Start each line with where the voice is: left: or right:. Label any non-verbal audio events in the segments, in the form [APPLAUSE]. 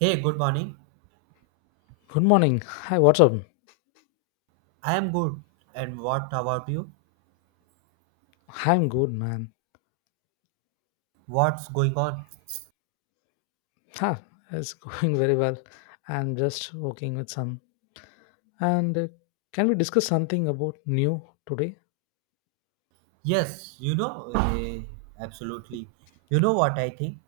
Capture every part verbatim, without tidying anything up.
right: Hey, good morning.
left: Good morning. Hi, what's up?
right: I am good. And what about you?
left: I'm good, man.
right: What's going on?
left: Ha, it's [LAUGHS] going very well. I'm just working with some. And uh, can we discuss something about new today?
right: Yes, you know, eh, absolutely. You know what I think?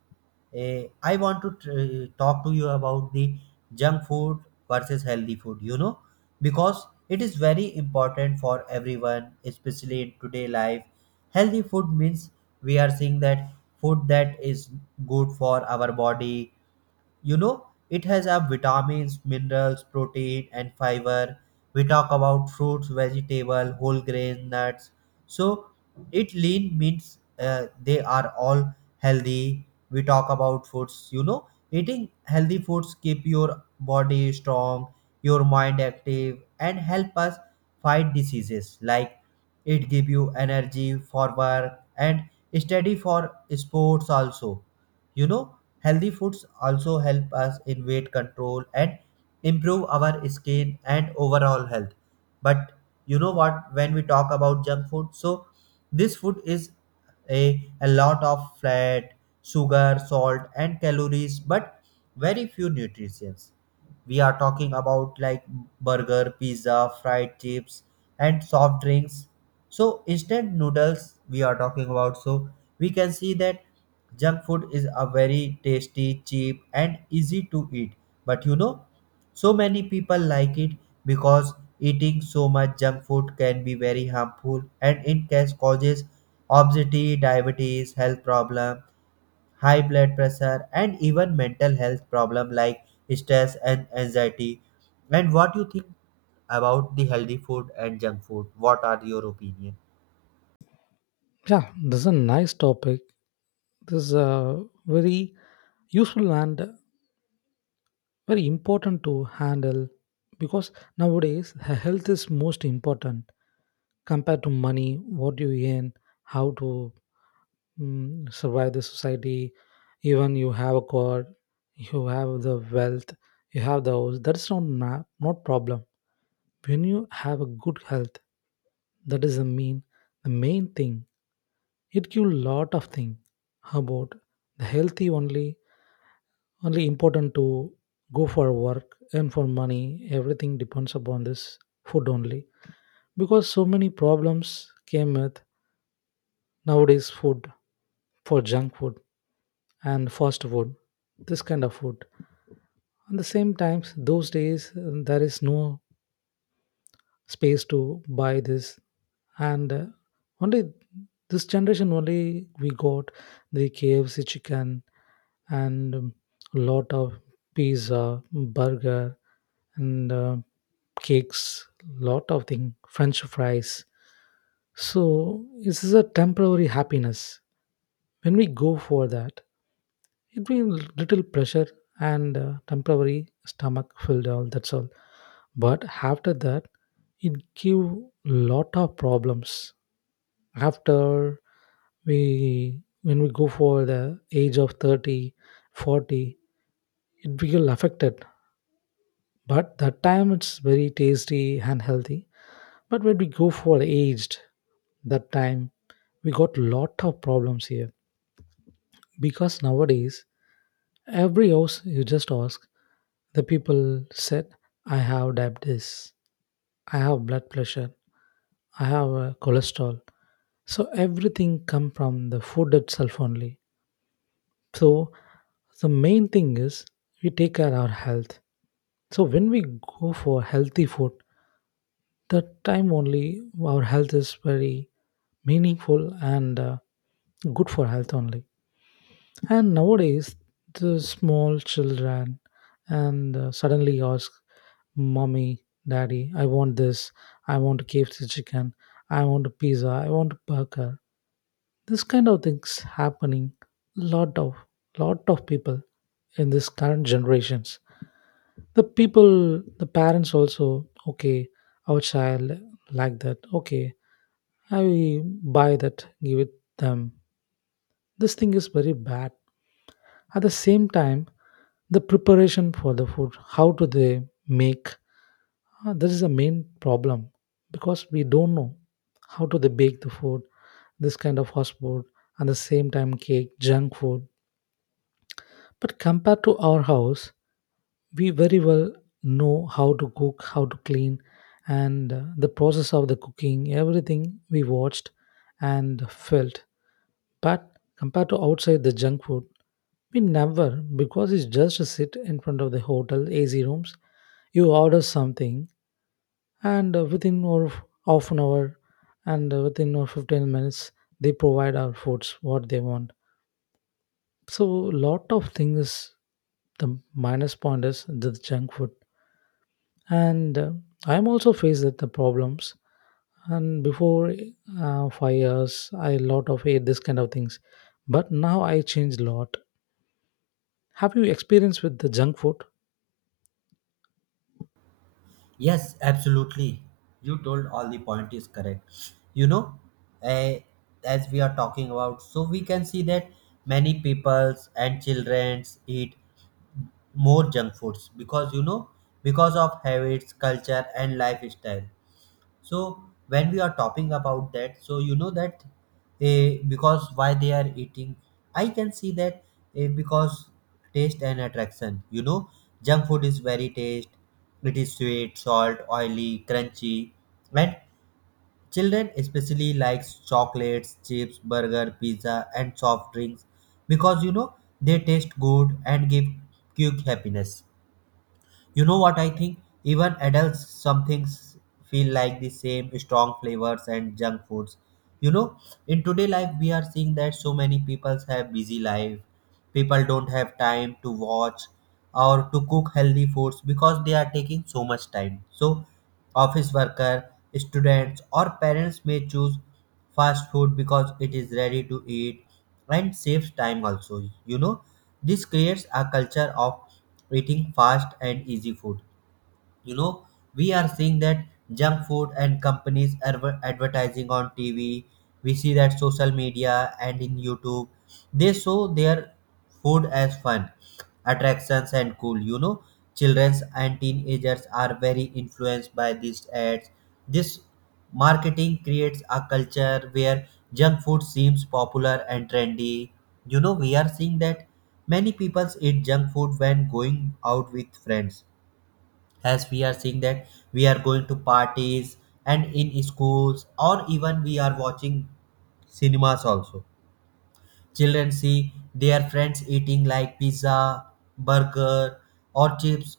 right: Eh, I want to tr- eh, talk to you about the junk food versus healthy food, you know, because it is very important for everyone, especially in today life. Healthy food means we are seeing that food that is good for our body you know It has uh, vitamins, minerals, protein and fiber. We talk about fruits, vegetable, whole grain, nuts, so it lean means uh, they are all healthy. We talk about foods you know Eating healthy foods keep your body strong, your mind active and help us fight diseases like it give you energy for work and study for sports also you know Healthy foods also help us in weight control and improve our skin and overall health. But you know what, when we talk about junk food, so this food is a, a lot of fat, sugar, salt, and calories, but very few nutrients we are talking about like burger, pizza, fried chips and soft drinks, so instant noodles we are talking about, so we can see that junk food is a very tasty, cheap and easy to eat, but you know so many people like it because eating so much junk food can be very harmful and in case causes obesity, diabetes, health problem, high blood pressure, and even mental health problem like stress and anxiety. And what you think about the healthy food and junk food? What are your opinion?
left: Yeah, this is a nice topic. This is a very useful and very important to handle because nowadays he- health is most important compared to money, what you earn, how to mm, survive the society. Even you have a car, you have the wealth, you have the house, that's not na- not problem. When you have a good health, that is the mean the main thing. It give lot of thing about the healthy only, only important to go for work and for money. Everything depends upon this food only, because so many problems came with nowadays food, for junk food and fast food, this kind of food. At the same times, those days uh, there is no space to buy this. And uh, only this generation only, we got the kfc chicken, and um, lot of pizza, burger, and uh, cakes, lot of thing, french fries. So this is a temporary happiness. When we go for that, it will little pressure, and uh, temporary stomach filled, all that's all. But after that, it give lot of problems after, we when we go for the age of thirty, forty, it will affected. But that time it's very tasty and healthy. But when we go for aged, that time we got lot of problems here, because nowadays every house, you just ask, the people said, "I have diabetes, I have blood pressure, I have uh, cholesterol." So everything come from the food itself only. So the main thing is we take care our health. So when we go for healthy food, that time only our health is very meaningful and uh, good for health only. And nowadays the small children and uh, suddenly ask, mommy, daddy, I want this, I want kfc chicken, I want a pizza, I want a burger. This kind of things happening, lot of lot of people in this current generations. The people, the parents also, okay, our child like that, okay, I will buy that, give it them. This thing is very bad. At the same time, the preparation for the food, how do they make, uh, this is the main problem, because we don't know how do they bake the food, this kind of fast food. At the same time, cake, junk food. But compared to our house, we very well know how to cook, how to clean, and uh, the process of the cooking, everything we watched and felt. But compared to outside the junk food, we never, because it's just a sit in front of the hotel A C rooms, you order something, and uh, within or half an hour, and uh, within or fifteen minutes, they provide our foods what they want. So, lot of things. The minus point is the junk food, and uh, I'm also faced with the problems. And before uh, five years, I lot of ate this kind of things, but now I changed lot. Have you experience with the junk food?
right: Yes, absolutely. You told all the point is correct. You know, eh, as we are talking about, so we can see that many peoples and childrens eat more junk foods because you know because of habits, culture, and lifestyle. So when we are talking about that, so you know that eh, because why they are eating, I can see that eh, because taste and attraction you know Junk food is very taste, it is sweet, salt, oily, crunchy, and children especially likes chocolates, chips, burger, pizza and soft drinks because you know they taste good and give quick happiness. You know what I think? Even adults, some things feel like the same strong flavors and junk foods. You know, in today life, we are seeing that so many people have busy life. People don't have time to watch or to cook healthy foods because they are taking so much time. So, office worker, students, or parents may choose fast food because it is ready to eat and saves time also. You know, this creates a culture of eating fast and easy food. You know, we are seeing that junk food and companies adver- advertising on T V. We see that social media and in YouTube, they show their food as fun attractions and cool you know Childrens and teenagers are very influenced by these ads. This marketing creates a culture where junk food seems popular and trendy you know We are seeing that many people eat junk food when going out with friends, as we are seeing that we are going to parties and in schools or even we are watching cinemas also. Children see their friends eating like pizza, burger, or chips,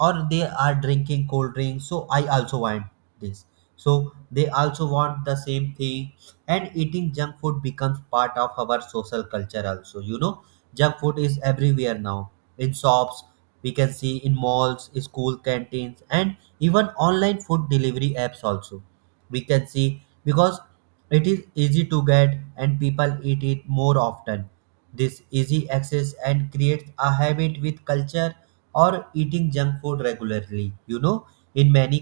right: or they are drinking cold drinks. So I also want this. So they also want the same thing, and eating junk food becomes part of our social culture. Also, you know, junk food is everywhere now in shops. We can see in malls, school canteens, and even online food delivery apps also we can see because it is easy to get and people eat it more often. This easy access and creates a habit with culture or eating junk food regularly you know In many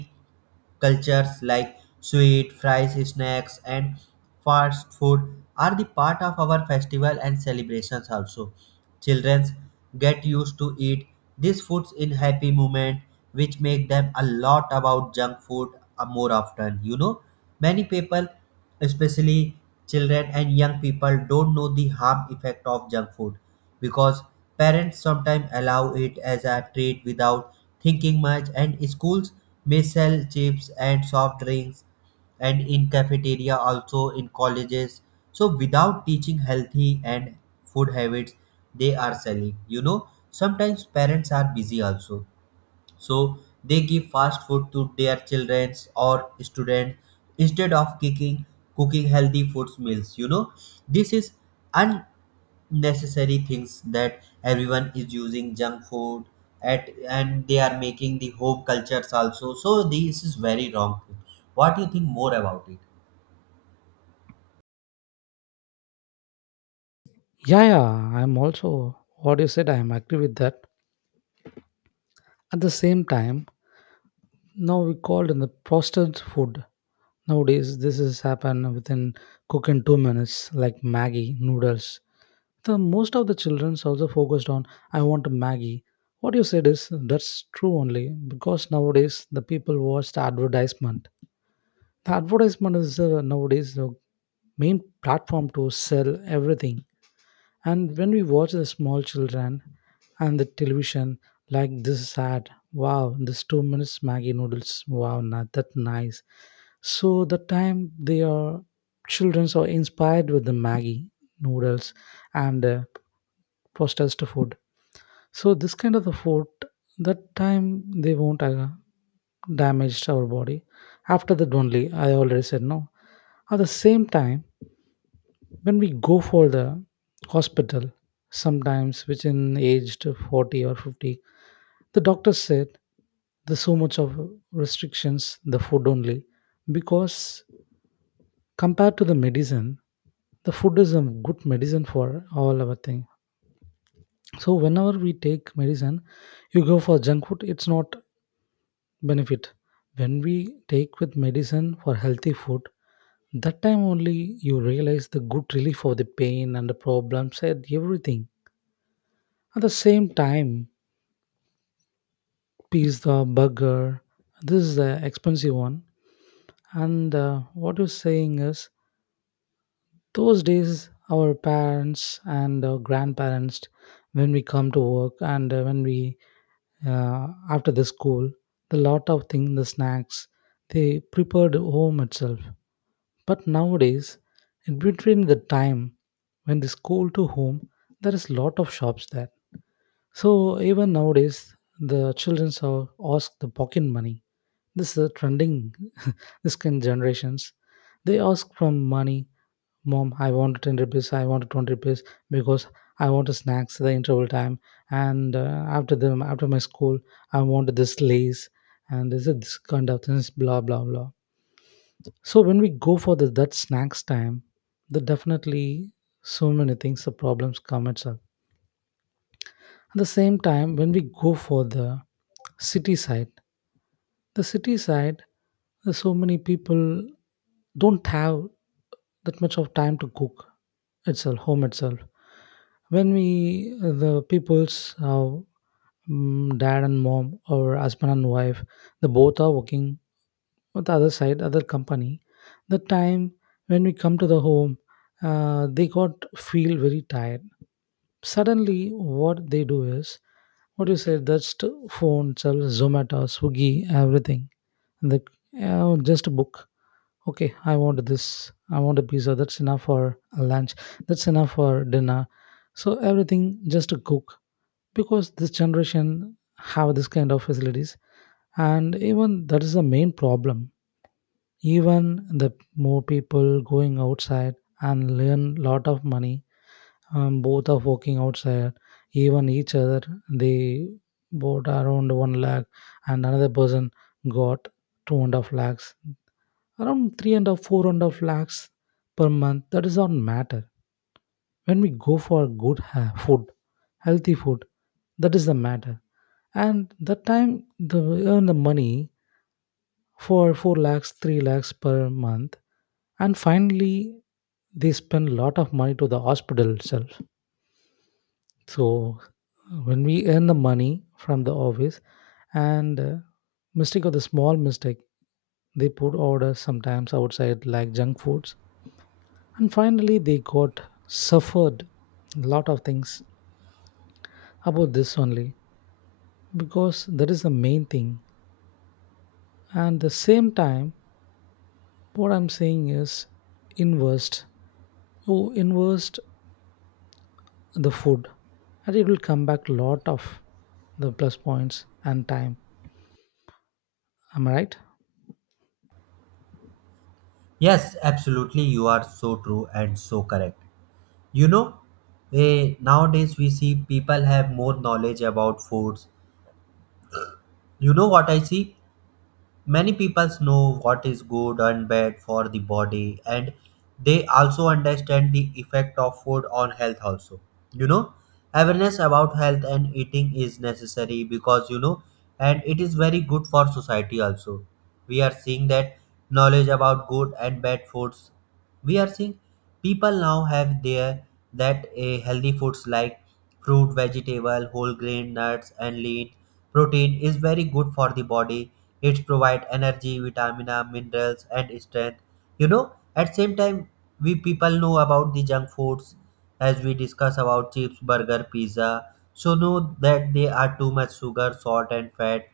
right: cultures like sweet, fries, snacks and fast food are the part of our festival and celebrations also. Children get used to eat these foods in happy moment, which make them a lot about junk food uh, more often. You know, many people, especially children and young people, don't know the harm effect of junk food because parents sometimes allow it as a treat without thinking much, and schools may sell chips and soft drinks and in cafeteria also in colleges, so without teaching healthy and food habits they are selling you know Sometimes parents are busy also, so they give fast food to their children or students instead of cooking cooking healthy foods meals you know This is unnecessary things that everyone is using junk food at and they are making the home cultures also, so this is very wrong. What do you think more about it?
left: Yeah, yeah, I'm also what you said, I am agree with that. At the same time, now we called in the processed food. Nowadays this has happened within cook in two minutes, like maggie noodles. The most of the children's also focused on, I want a Maggie. What you said is that's true only, because nowadays the people watch the advertisement. The advertisement is uh, nowadays the main platform to sell everything. And when we watch the small children and the television, like this is ad, wow, this two minutes Maggie noodles, wow, not that nice. So the time they are children are inspired with the Maggie noodles and uh, processed food. So this kind of the food, that time they won't uh, damage our body. After that only, I already said no. At the same time when we go for the hospital, sometimes within aged forty or fifty, the doctor said there's so much of restrictions the food only, because compared to the medicine, the food is a good medicine for all our thing. So whenever we take medicine, you go for junk food, it's not benefit. When we take with medicine for healthy food, that time only you realize the good relief of the pain and the problems and everything. At the same time, pizza, burger, this is the expensive one. And uh, what you're saying is, those days, our parents and uh, grandparents, when we come to work, and uh, when we uh, after the school, the lot of things, the snacks, they prepared home itself. But nowadays, in between the time when the school to home, there is lot of shops there. So even nowadays, the children are ask the pocket money. This is a trending. [LAUGHS] This kind generations, they ask from money. Mom, I want ten rupees. I want twenty rupees, because I want snacks at the interval time. And uh, after them, after my school, I want this lace and this is this kind of things. Blah blah blah. So when we go for the that snacks time, the definitely so many things the problems come itself. At the same time, when we go for the city side, the city side, there's so many people don't have that much of time to cook itself, home itself. When we, uh, the people's uh, mm, dad and mom, or husband and wife, the both are working on the other side, other company. The time when we come to the home, uh, they got feel very tired. Suddenly, what they do is, what you say, that's to phone, sells Zomato, Swiggy, everything. And the, uh, just a book. Okay, I want this. I want a pizza. That's enough for lunch. That's enough for dinner. So everything just to cook, because this generation have this kind of facilities, and even that is the main problem. Even the more people going outside and learn lot of money, um, both are working outside, even each other, they both around one lakh, and another person got two and a half lakhs, around three and a half, four and a half lakhs per month, that does not matter. When we go for good ha- food, healthy food, that is the matter. And that time the earn the money for four lakhs, three lakhs per month, and finally they spend a lot of money to the hospital itself. So when we earn the money from the office, and uh, mistake of the small mistake, they put orders sometimes outside like junk foods. And finally they got suffered lot of things about this only, because that is the main thing. And the same time, what I'm saying is invest. You invest the food and it will come back lot of the plus points and time. Am I right?
right: Yes, absolutely, you are so true and so correct. You know, eh, Nowadays we see people have more knowledge about foods. You know what I see? Many people know what is good and bad for the body, and they also understand the effect of food on health, also. You know, Awareness about health and eating is necessary because, you know, and it is very good for society, also. We are seeing that knowledge about good and bad foods. We are seeing people now have their that a healthy foods like fruit, vegetable, whole grain, nuts, and lean protein is very good for the body. It provide energy, vitamins, minerals, and strength. You know, at same time, we people know about the junk foods as we discuss about chips, burger, pizza. So know that they are too much sugar, salt, and fat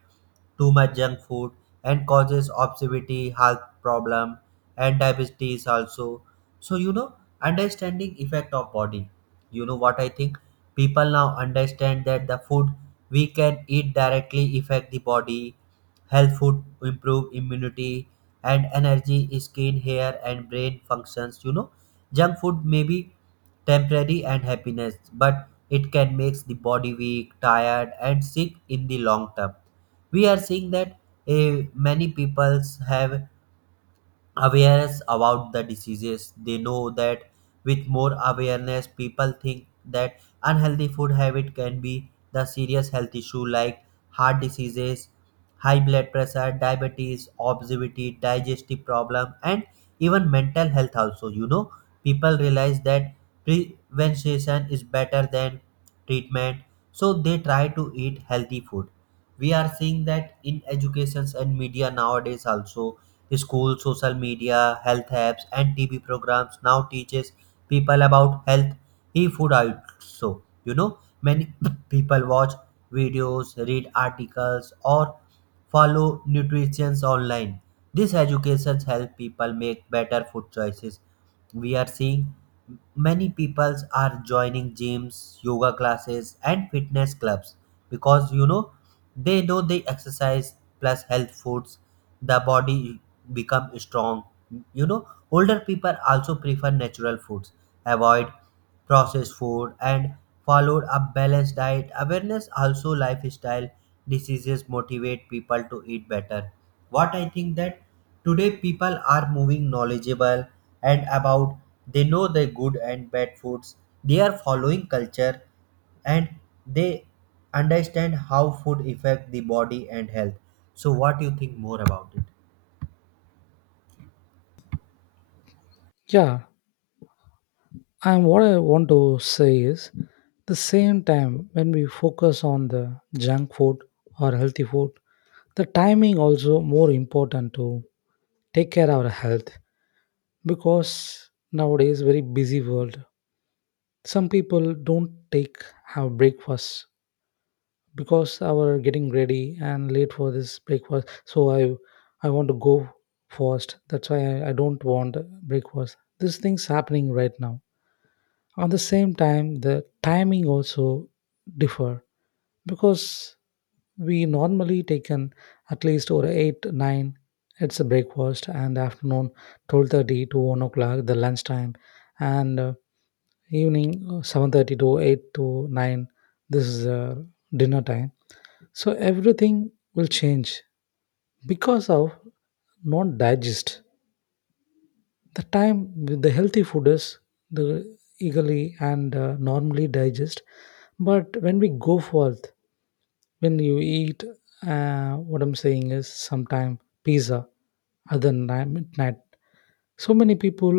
right: too much junk food and causes obesity, health problem, and diabetes also. So you know, understanding effect of body. You know what I think? People now understand that the food we can eat directly affect the body. Health food improve immunity and energy, skin, hair, and brain functions. You know, junk food may be temporary and happiness, but it can make the body weak, tired, and sick in the long term. We are seeing that eh, many people have awareness about the diseases. They know that with more awareness, people think that unhealthy food habit can be the serious health issue like heart diseases, high blood pressure, diabetes, obesity, digestive problem, and even mental health. Also, you know, people realize that prevention is better than treatment, so they try to eat healthy food. We are seeing that in educations and media nowadays also, school, social media, health apps and T V programs now teaches people about health e food also you know Many [LAUGHS] [CLEARS THROAT] people watch videos, read articles or follow nutrition online. This education help people make better food choices. We are seeing many people are joining gyms, yoga classes, and fitness clubs because you know they know they exercise plus health foods, the body become strong. You know older people also prefer natural foods, avoid processed food and followed a balanced diet. Awareness also lifestyle diseases motivate people to eat better. What I think that today people are moving knowledgeable and about they know the good and bad foods. They are following culture and they understand how food affect the body and health. So what do you think more about it?
left: Yeah. And what I want to say is the same time when we focus on the junk food or healthy food, the timing also more important to take care of our health, because nowadays very busy world. Some people don't take have breakfast, because our getting ready and late for this breakfast. So I I want to go first. That's why I, I don't want breakfast. These things happening right now. At the same time, the timing also differ, because we normally taken at least or eight nine, it's a breakfast. And afternoon twelve thirty to one o'clock, the lunchtime, and uh, evening uh, seven thirty to eight to nine, this is uh, dinner time. So everything will change because of not digest. The time with the healthy food is the eagerly and uh, normally digest. But when we go forth, when you eat, uh, what I'm saying is, sometime pizza at the ni- midnight. So many people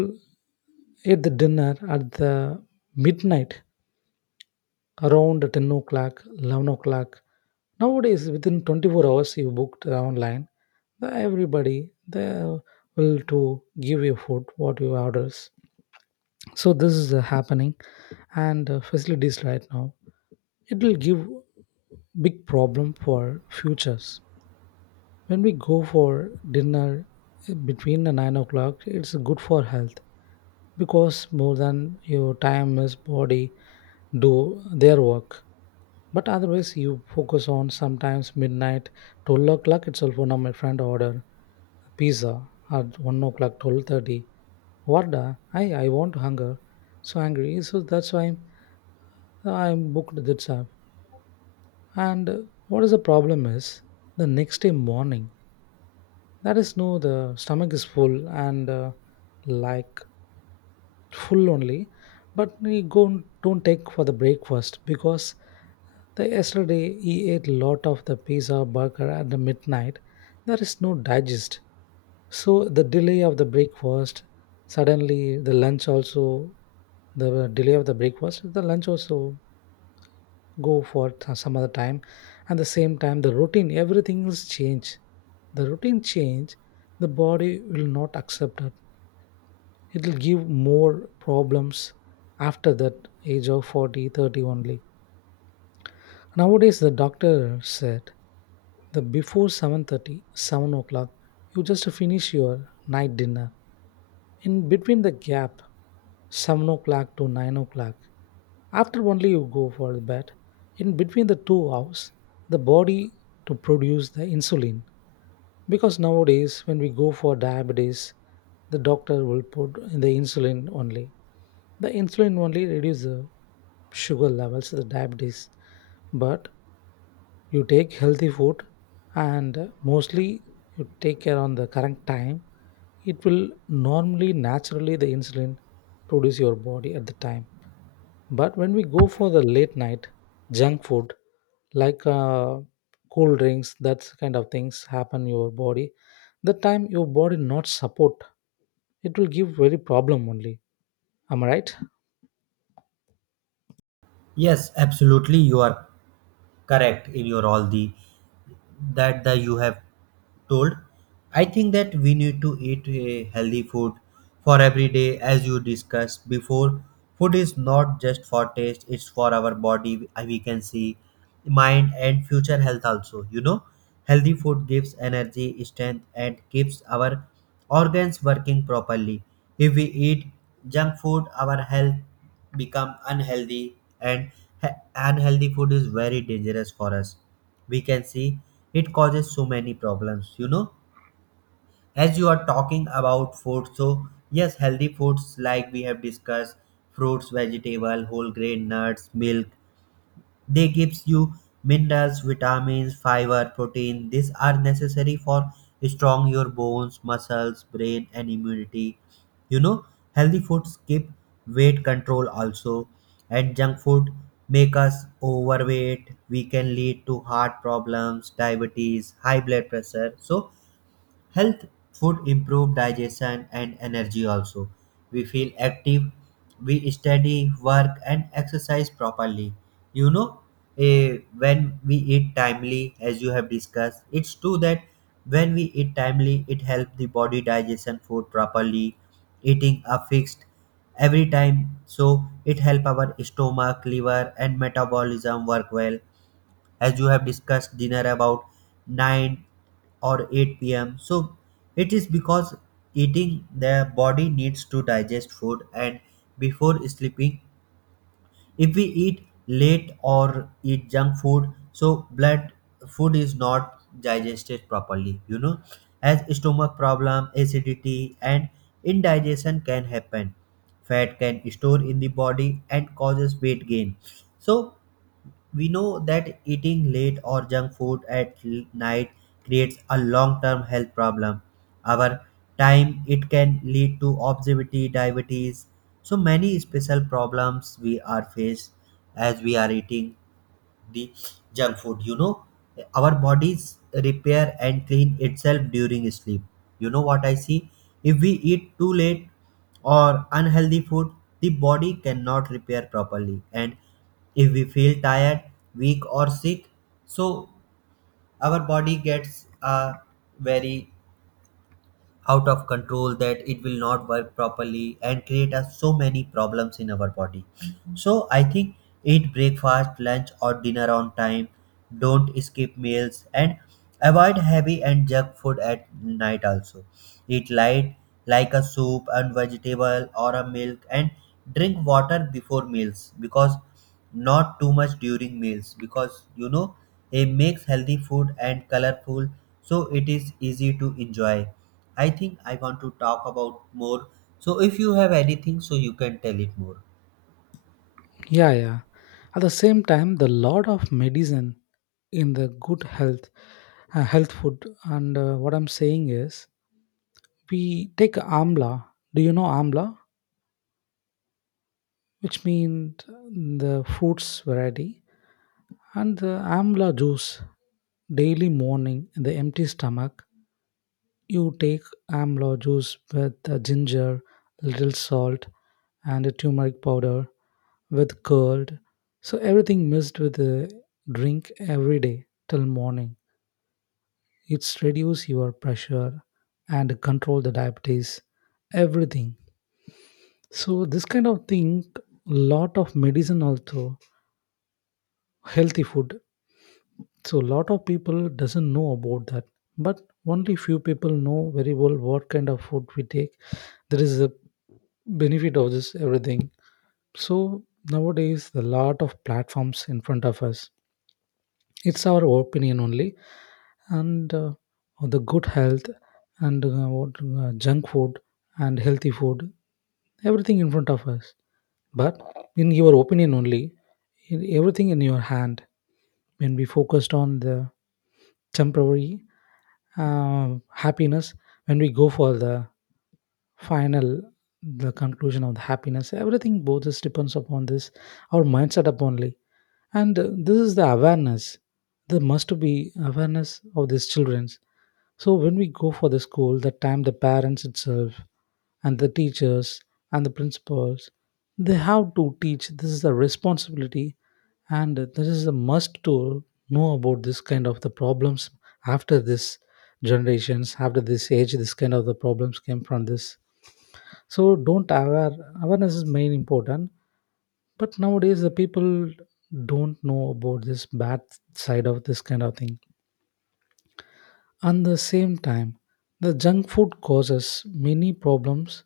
left: ate the dinner at the midnight around ten o'clock, eleven o'clock. Nowadays within twenty-four hours you booked online, the- everybody, they will to give you food what you orders. So this is uh, happening, and uh, facilities right now, it will give big problem for futures. When we go for dinner, uh, between the nine o'clock, it's good for health, because more than your time is body do their work. But otherwise you focus on sometimes midnight, twelve o'clock itself. One of my friend order pizza at one o'clock, twelve thirty. What the, i i want hunger, so angry, so that's why I'm booked that time. And uh, what is the problem is the next day morning. That is no, the stomach is full, and uh, like full only. But we go don't take for the breakfast, because the yesterday he ate lot of the pizza burger at the midnight. There is no digest. So the delay of the breakfast, suddenly the lunch also the delay of the breakfast, the lunch also go for th- some other time, and the same time the routine everything will change, the routine change, the body will not accept it, it will give more problems after that. Age of forty, thirty only, nowadays the doctor said, the before seven thirty, seven o'clock you just finish your night dinner. In between the gap seven o'clock to nine o'clock, after only you go for the bed. In between the two hours, the body to produce the insulin, because nowadays when we go for diabetes, the doctor will put the insulin only. The insulin only reduce the sugar levels, the diabetes. But you take healthy food, and mostly you take care on the correct time, it will normally naturally, the insulin produce your body at the time. But when we go for the late night junk food, like uh, cool drinks, that kind of things happen your body, the time your body not support, it will give very problem only. Am I right?
right: Yes, absolutely. You are correct in your all the that the you have told. I think that we need to eat a healthy food for every day, as you discussed before. Food is not just for taste; it's for our body. uh, We can see mind and future health also. You know, healthy food gives energy, strength, and keeps our organs working properly. If we eat junk food, our health become unhealthy and he- unhealthy food is very dangerous for us. We can see it causes so many problems you know As you are talking about food, so yes, healthy foods like we have discussed fruits, vegetable, whole grain, nuts, milk, they gives you minerals, vitamins, fiber, protein. These are necessary for strong your bones, muscles, brain and immunity. You know, Healthy foods keep weight control also and junk food make us overweight. We can lead to heart problems, diabetes, high blood pressure. So health food improve digestion and energy also. We feel active, we study, work and exercise properly. You know, eh, when we eat timely, as you have discussed, it's true that when we eat timely, it helps the body digestion food properly. Eating a fixed every time, so it help our stomach, liver and metabolism work well, as you have discussed dinner about nine or eight p m, so it is because eating the body needs to digest food and before sleeping, if we eat late or eat junk food, so blood food is not digested properly. You know as stomach problem, acidity and indigestion can happen, fat can store in the body and causes weight gain. So we know that eating late or junk food at l- night creates a long-term health problem. Over time, it can lead to obesity, diabetes, so many special problems we are faced as we are eating the junk food. You know our bodies repair and clean itself during sleep. You know what I see? If we eat too late or unhealthy food, the body cannot repair properly and if we feel tired, weak or sick, so our body gets a very out of control that it will not work properly and create us so many problems in our body. So I think eat breakfast, lunch or dinner on time, don't skip meals and avoid heavy and junk food at night also. Eat light like a soup and vegetable or a milk and drink water before meals because not too much during meals because you know it makes healthy food and colorful, so it is easy to enjoy. I think I want to talk about more. So if you have anything, so you can tell it more.
left: Yeah, yeah. At the same time, the lot of medicine in the good health, uh, health food, and uh, what I'm saying is, we take amla. Do you know amla, which means the fruits variety, and the amla juice daily morning in the empty stomach. You take amla juice with the ginger, little salt, and a turmeric powder with curd. So everything mixed with a drink every day till morning. It's reduce your pressure and control the diabetes, everything. So this kind of thing, lot of medicine also, healthy food. So a lot of people doesn't know about that, but only few people know very well what kind of food we take. There is a benefit of this everything. So nowadays, a lot of platforms in front of us. It's our opinion only. And uh, the good health, and uh, what uh, junk food and healthy food, everything in front of us. But in your opinion only, in everything in your hand. When we focused on the temporary uh, happiness, when we go for the final, the conclusion of the happiness, everything both just depends upon this, our mindset up only. And uh, this is the awareness, there must be awareness of these childrens. So when we go for the school, that time the parents itself and the teachers and the principals, they have to teach. This is a responsibility, and this is a must to know about this kind of the problems. After this generations, after this age, this kind of the problems came from this. So don't aware, awareness is main important. But nowadays, the people don't know about this bad side of this kind of thing. At the same time, the junk food causes many problems,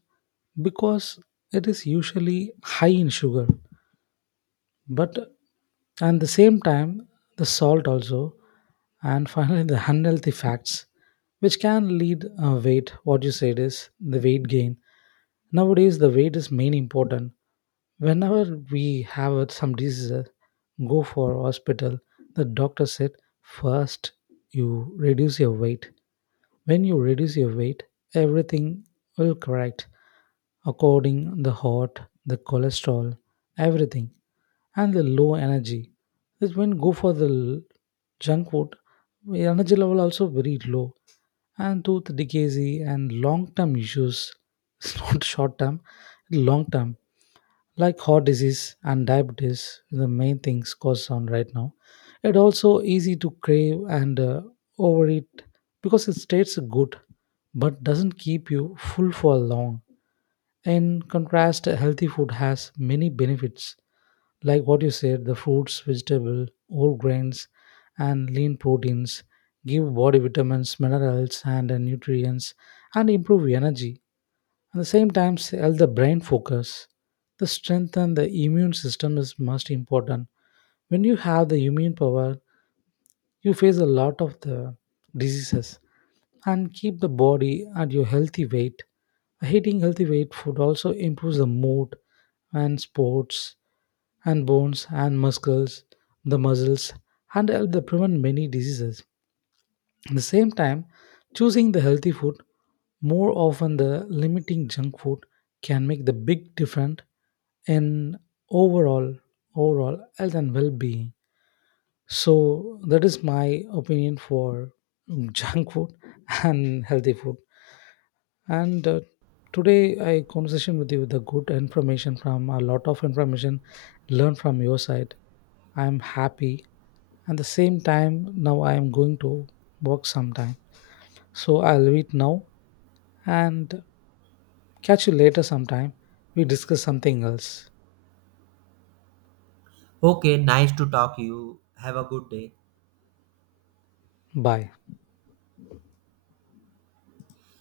left: because it is usually high in sugar, but at the same time the salt also, and finally the unhealthy facts, which can lead uh, weight, what you said is the weight gain. Nowadays the weight is main important. Whenever we have uh, some diseases, go for hospital, the doctor said, first you reduce your weight. When you reduce your weight, everything will correct, according the heart, the cholesterol, everything, and the low energy. That when go for the l- junk food, the energy level also very low, and tooth decay and long term issues. [LAUGHS] It's not short term, long term, like heart disease and diabetes, the main things caused on right now. It also easy to crave and uh, overeat, because it tastes good but doesn't keep you full for long. In contrast, healthy food has many benefits, like what you said, the fruits vegetable whole grains and lean proteins, give body vitamins, minerals and uh, nutrients, and improve energy. At the same time, help the brain focus. The strength and the immune system is most important. When you have the immune power, you face a lot of the diseases, and keep the body at your healthy weight. Eating healthy weight food also improves the mood and sports and bones and muscles, the muscles, and help the prevent many diseases. At the same time, choosing the healthy food more often, the limiting junk food, can make the big difference in overall overall health and well-being. So that is my opinion for [LAUGHS] junk food and healthy food. And uh, today I conversation with you with the good information, from a lot of information learned from your side. I am happy. At the same time, now I am going to work sometime. So I'll leave it now, and catch you later sometime. We discuss something else.
right: Okay, nice to talk you. Have a good day.
left: Bye.